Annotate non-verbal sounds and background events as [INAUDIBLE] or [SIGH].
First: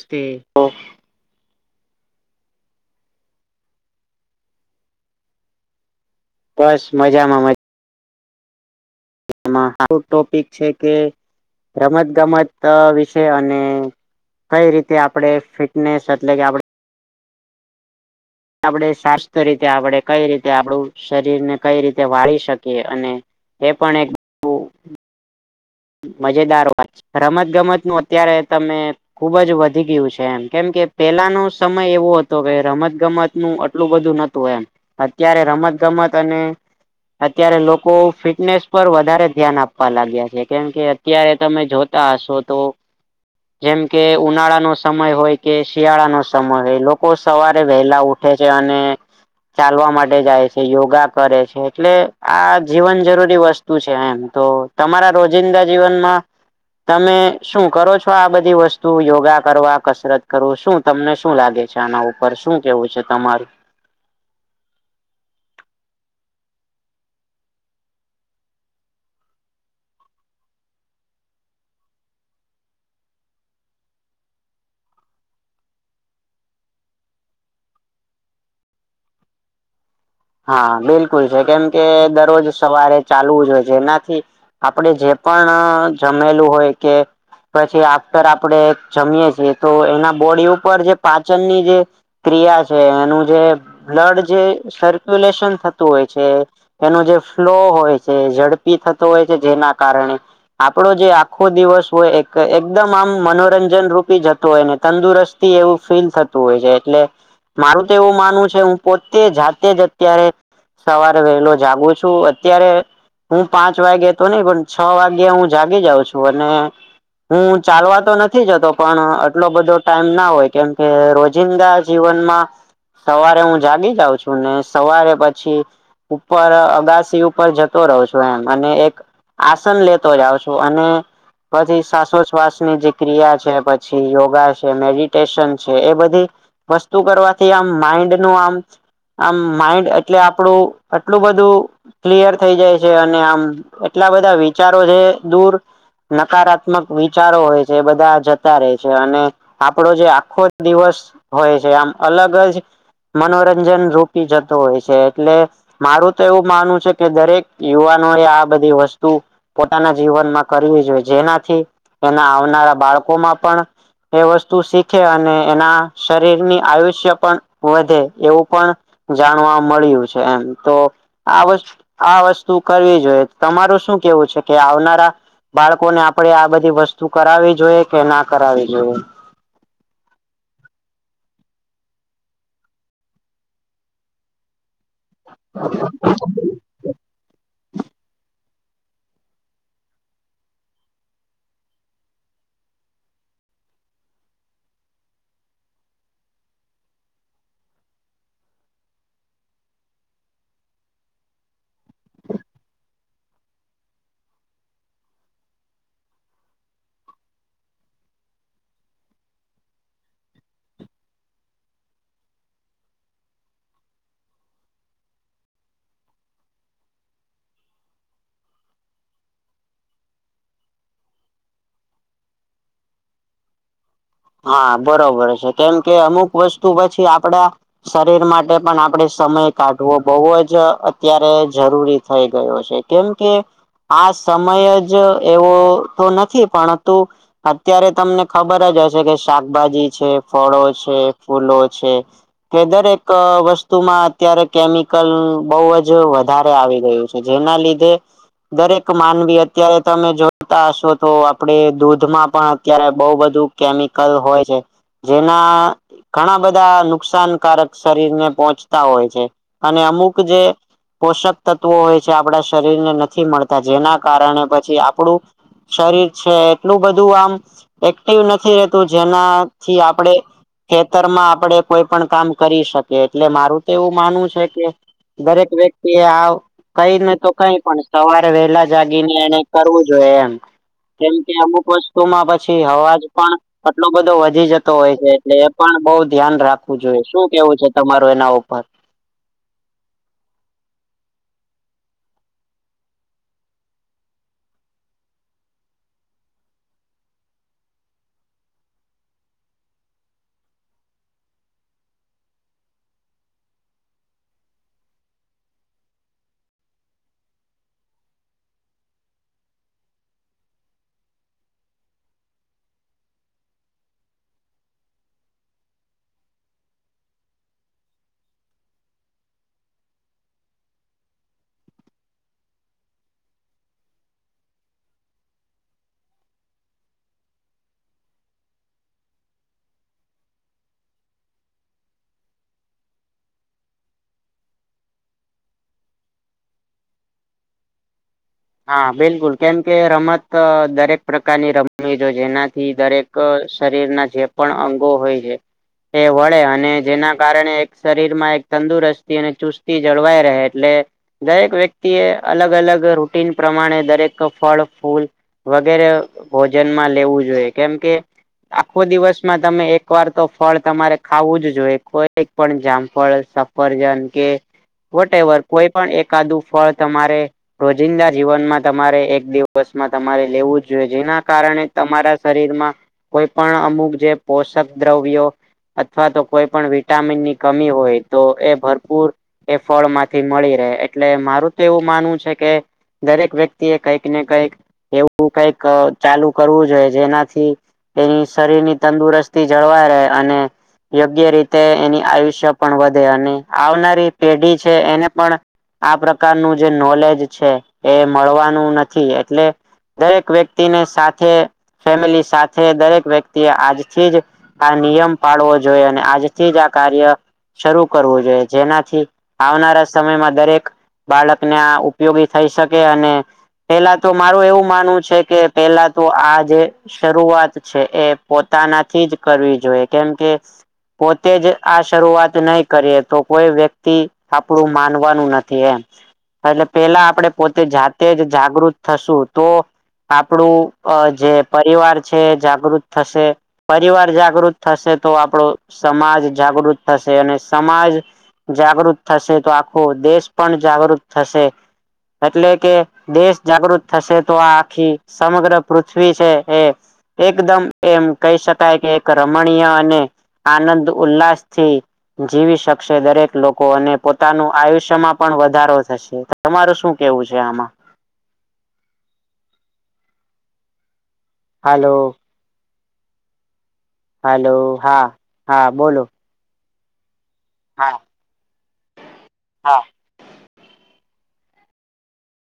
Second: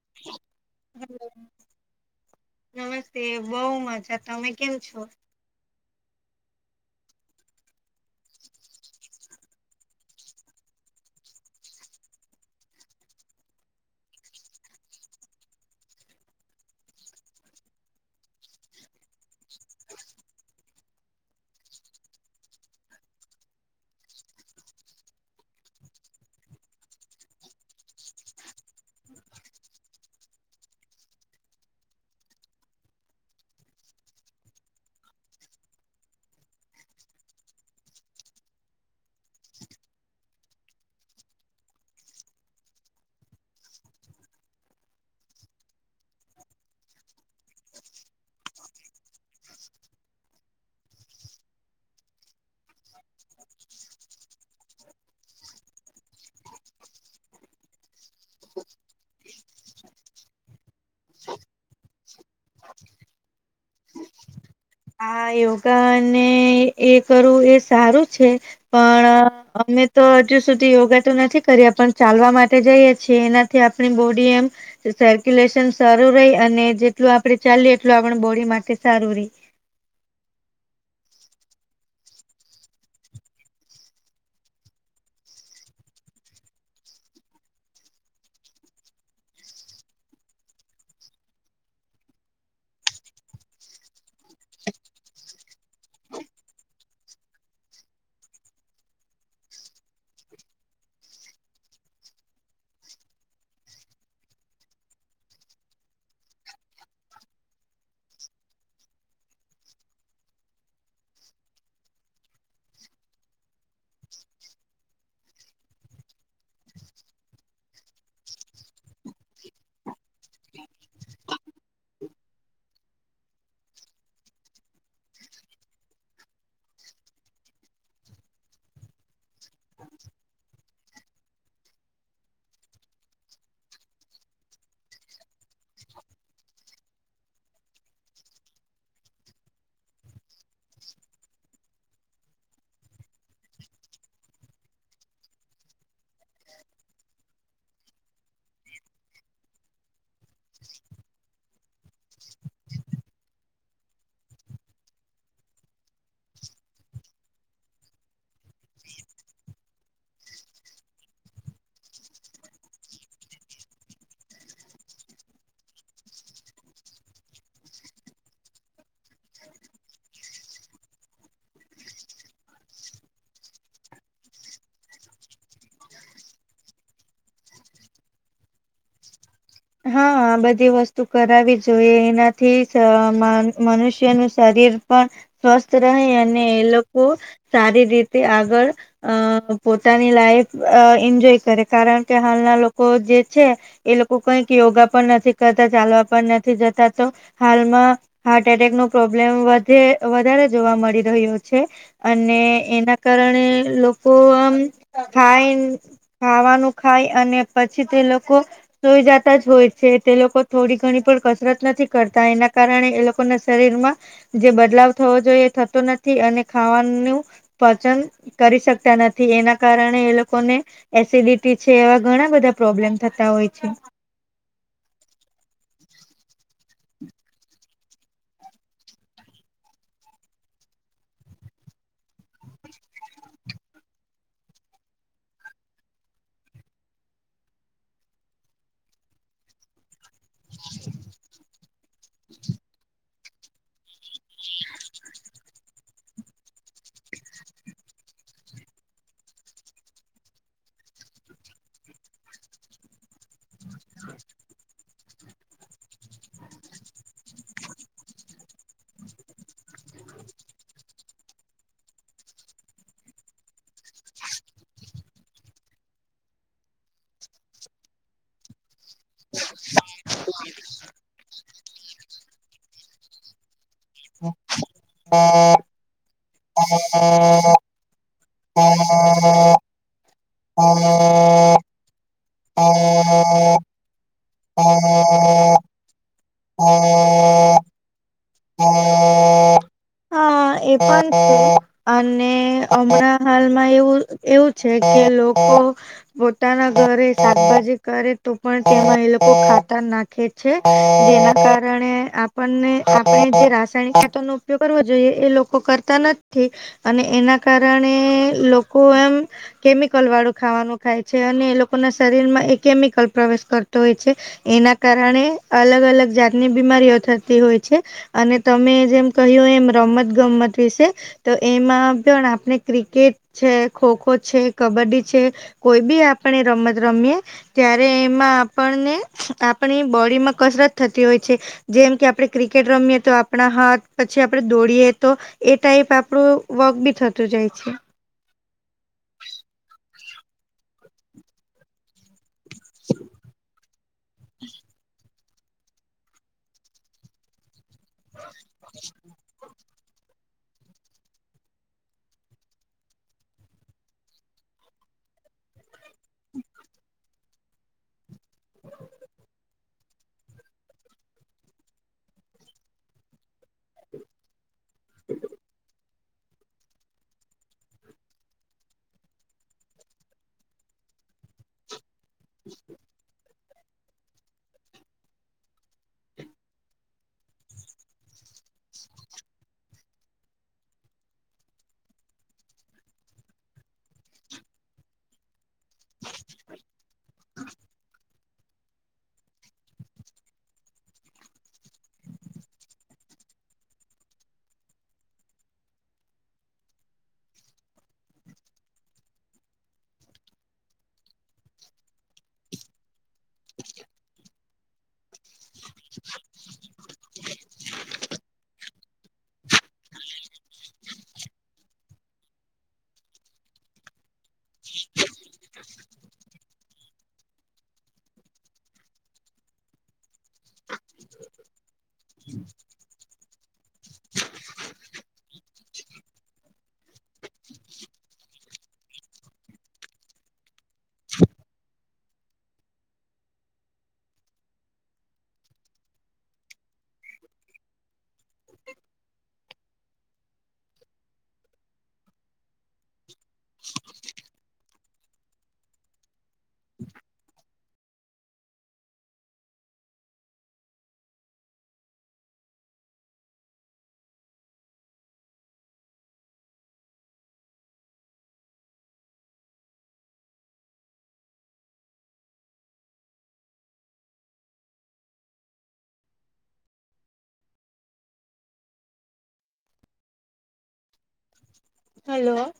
Stay. Hello નમસ્તે બોવ મજા. તમે કેમ છો? બસ મજામાં મજા. એમાં આઉટ ટોપિક છે કે રમત ગમત વિશે અને કઈ રીતે આપણે ફિટનેસ એટલે કે આપ આપણે સાસ્થ રીતે આપણે કઈ રીતે આપડું શરીરને કઈ રીતે વાળી શકીએ અને એ પણ એક બોવ મજેદાર વાત છે રમત ગમત નું અત્યારે તમે ખુબ જ વધી ગયું છે એમ કેમ કે પેલાનો સમય એવો હતો કે રમત ગમત નું આટલું બધું નતું એમ અત્યારે રમત ગમત અને અત્યારે લોકો ફિટનેસ પર વધારે ધ્યાન આપવા લાગ્યા છે. કેમ કે અત્યારે તમે જોતા હશો તો જેમ કે ઉનાળાનો સમય હોય કે શિયાળાનો સમય હોય લોકો સવારે વહેલા ઉઠ ઉઠે છે અને ચાલવા માટે જાય છે યોગા કરે છે એટલે આ જીવન જરૂરી વસ્તુ વસ્તુ છે એમ તો તમારા રોજિંદા જીવનમાં તમે શું કરો છો આ બધી વસ્તુ યોગા કરવા કસરત કરું શું તમને શું લાગે છે આના ઉપર શું કેવું છે તમારું આ યોગા ને એ કરવું એ સારું છે પણ અમે તો હજુ સુધી યોગા તો નથી કરીએ પણ ચાલવા માટે જઈએ છીએ એનાથી આપણી બોડી એમ સર્ક્યુલેશન સારું રહી અને જેટલું આપડે ચાલીએ એટલ આપ બોડી માટે સારું રહી હા બિલકુલ છે કેમ કે દરરોજ સવારે ચાલવું જ હોય છે એનાથી આપડે જે પણ જમેલું હોય કે પછી આફ્ટર આપણેે જમીએ છીએ તો એના બોડી ઉપર જે પાચનની જે ક્રિયા છે એનું જે બ્લડ જે સર્ક્યુલેશન થતું હોય છે. એનો જે ફ્લો હોય છે ઝડપી થતો હોય છે જેના કારણે આપડો જે આખો દિવસ હોય એકદમ આમ મનોરંજન રૂપી જતો હોય ને તંદુરસ્ત એવું ફીલ થતું હોય છે એટલે મારું તો એવું માનવું છે હું પોતે જાતે જ અત્યારે સવારે વહેલો જાગું છું અત્યારે હું પાંચ વાગે તો નઈ પણ છ વાગે હું જાગી જાઉં છું અને હું ચાલવા તો નથી જતો પણ આટલો બધો ટાઈમના હોય કેમકે રોજિંદા જીવનમાં સવારે હું જાગી જાઉં છું ને સવારે પછી ઉપર અગાસી ઉપર જતો રહો છો એમ અને એક આસન લેતો જાાવ છો અને પછી શ્વાસોછ્વાસની જે ક્રિયા છે પછી યોગા છે મેડિટેશન છે એ બધી. વસ્તુ કરવાથી આમ માઈન્ડ નું આમ આમ માઇન્ડ એટલે આપણું આટલું બધું ક્લિયર થઈ જાય છે અને આમ એટલા બધા વિચારો જે દૂર નકારાત્મક વિચારો હોય છે એ બધા જતા રહે છે અને આપણો જે આખો દિવસ હોય છે આમ અલગ જ, મનોરંજન રૂપ જતો હોય છે એટલે મારું તો એવું માનવ છે કે દરેક યુવાનો એ આ બધી વસ્તુ પોતાના જીવનમાં કરવી જોઈએ જેનાથી, એના આવનારા બાળકોમાં પણ એ વસ્તુ શીખે અને એના શરીરની આયુષ્ય પણ વધે એવું પણ જાણવા મળ્યું છે એમ તો આ વુ આ વસ્તુ કરવી જોઈએ તમારું શું કેવું છે કે આવનારા બાળકોને આપડે આ બધી વસ્તુ કરાવવી જોઈએ કે ના કરાવવી જોઈએ? હા આ બધી વસ્તુ કરાવવી જોઈએ એનાથી મનુષ્યનું શરીર પણ સ્વસ્થ રહે અને એ લોકો, સારી રીતે આગળ અ પોતાની લાઈફ અ એન્જોય કરે કારણ કે હાલના લોકો જે છે. એ લોકો કઈક યોગા પણ નથી કરતા ચાલવા પણ નથી જતા તો હાલમાં હાર્ટ એટેક નો પ્રોબ્લેમ વધ વધારે જોવા મળી રહ્યો છે. અને એના કારણે લોકો આમ થાય. ખાવાનું ખાય અને પછી તે લોકો જોઈ જતા જ હોય છે તે લોકો થોડી ઘણી પણ કસરત નથી કરતા એના કારણે એ લોકોના શરીરમાં. જે બદલાવ થવો જોઈએ એ થતો નથી અને ખાવાનું, પચન કરી શકતા નથી એના કારણે એ લોકોને એસિડિટી છે એવા ઘણા બધા પ્રોબ્લેમ થતા હોય છે. હા બરોબર છે કેમ કે અમુક વસ્તુ પછી આપડા શરીર માટે પણ આપડે સમય કાઢવો બહુ જ અત્યારે જરૂરી થઈ ગયો છે. કેમ કે, આ સમય જ એવો તો નથી પણંતુ અત્યારે તમને ખબર જ હશે. કે શાકભાજી છે ફળો છે ફૂલો છે. કે દરેક વસ્તુમાં અત્યારે કેમિકલ બહુ જ જે વધારે આવી ગયું છે જેના લીધે. દરેક માનવી અત્યારે તમે જોતા હશો તો આપણે દૂધમાં પણ અત્યારે બઉ બધું કેમિકલ હોય છે, જેના ઘણા બધા નુકસાનકારક શરીર ને પોહોંચતા હોય છે, અને અમુક જે પોષક તત્વો હોય છે આપણા શરીરને નથી મળતા જેના કારણે પછી આપણું શરીર છે એટલું બધું આમ એક્ટિવ નથી તો જેના થી આપણેે ખેતરમાં આપણે કોઈ પણ કામ કરી શકીએ એટલે મારું તો એવું માનવું છે કે દરેક વ્યક્તિ આવ કઈ નને તો કઈ પણ સવારે વેલા જાગીને એને કરવું જોઈએ એમ. કેમ કે અમુક વસ્તુમાં પછી અવાજ પણ [UNINTELLIGIBLE] આટલો બધો વધી જતો હોય છે એટલે એ પણ બહ ધ્યાન રાખવું જોઈએ શું કેવું છે તમારું એના ઉપર? હા એ પણ છે અને હમણાં હાલમાં એવું એવું છે કે લોકો. પોતાના ઘરે શાકભાજી કરે તો પણ તેમાં એ લોકો ખાતર નાખે. છે, જેના કારણે આપણને આપણે જે રાસાયણિક ખાતરનું [UNINTELLIGIBLE] કરવુ જોઈએ એ લોકો કરતા નથી અને એના કારણે લોકો એમ કેમિકલ વાળું ખાવાનું ખાય છે અને એ લોકો ના શરીરમાં એ કેમિકલ પ્રવેશ કરતો હોય છે. એના કારણે અલગ અલગ જાતની બીમારીઓ થતી હોય છે. અને તમે જેમ કહ્યું એમ રમત ગમત વિશે તો એમાં પણ આપ આપને ક્રિકેટ છે, ખોખો છે કબડ્ડી છે કોઈ બી આપણે રમત રમીએ. ત્યારે એમાં આપણને આપણી બોડીમાં કસરત થતી હોય છે. જેમ કે આપણે ક્રિકેટ રમીએ તો આપણા હાથ પછી આપણે દોડીએ તો એ ટાઈપ આપડું વર્ક બી થતું જાય છે. હા બિલકુલ કેમ કે રમત દરેક પ્રકારની રમવી જોઈએ એનાથ થી દરેક શરીરના જે પણ અંગો હોય છે એ વળે અને જેના કારણે એક શરીર માં એક તંદુરસ્તી અને ચુસ્ત તી જળવાઈ રહે એટલે દરેક વ્યક્તિ એ અલગ અલગ [UNINTELLIGIBLE] પ્રમાણે દરેકનું ફળ ફૂલ વગેરે ભોજનમાં લેવું જોઈએ કેમ કે આખો દિવસમાં તમે એક વાર તો ફળ તમારે ખાવું જ જોઈએ કોઈ એક પણ જામફળ સફરજન કે વોટેવર કોઈ પણ એકાદુ ફળ તમારે જિંદા જીવનમાં તમારે એક દિવસમાં તમારે લેવું જ જોઈએ જેના કારણે તમારા શરીરમાં કોઈ પણ અમુક જે પોષક દ્રવ્યો અથવા તો કોઈ પણ વિટામિનની કમી હોય તો એ ભરપૂર એ ફળમાંથી મળી રહે એટલે મારું તો એવું માનવું છે કે દરેક વ્યક્તિ એ કઈક ને કઈક એવું કઈક ચાલુ કરવું જોઈએ જેનાથી અ શરીર ની તંદુરસ્તી જળવાઇ રહે અને યોગ્ય રીતે એની આયુષ્ય પણ વધે અને આવનારી પેઢી છે એને પણ આ પ્રકારનું જે નોલેજ છે એ મળવાનું નથી એટલે દરેક વ્યક્તિને સાથે ફેમિલી સાથે દરેક વ્યક્તિ આજથી જ આ નિયમ પાળવો જોઈએ અને આજથી જ આ કાર્ય શરૂ કરવું જોઈએ જેનાથી આવનારા સમયમાં દરેક બાળકને આ ઉપયોગી થઈ શકે અને પેલા તો મારું એવું માનવું છે કે પેલા તો આ જે શરૂઆત છે એ પોતાનાથી જ કરવી જોઈએ કેમ કે પોતે જ આ શરૂઆત નહી કરીએ તો કોઈ વ્યક્તિ આપડું માનવાનું નથી એમ એટલે પેલા [UNINTELLIGIBLE] આપણે પોતે જાતે જ જાગૃત થશું તો આપણું અ જે પરિવાર છે એ જાગૃત થશે. પરિવાર જાગૃત થશે તો આપણો સમાજ જાગૃત થશે અને સમાજ જાગૃત થશે તો આખો દેશ પણ જાગૃત થશે. એટલે કે દેશ જાગૃત થશે તો આ આખી સમગ્ર પૃથ્વી છે એ. એકદમ એમ કહી શકાય કે એક રમણીય અને આનંદ ઉલ્લાસથી જીવી શકશે દરેક લોકો અને પોતાનું આયુષ્યમાં પણ વધારો થશે તમારું શું કેહવું છે આમાં? હાલો. હલો હા, હા, બોલો- - હા, હા. હલો- -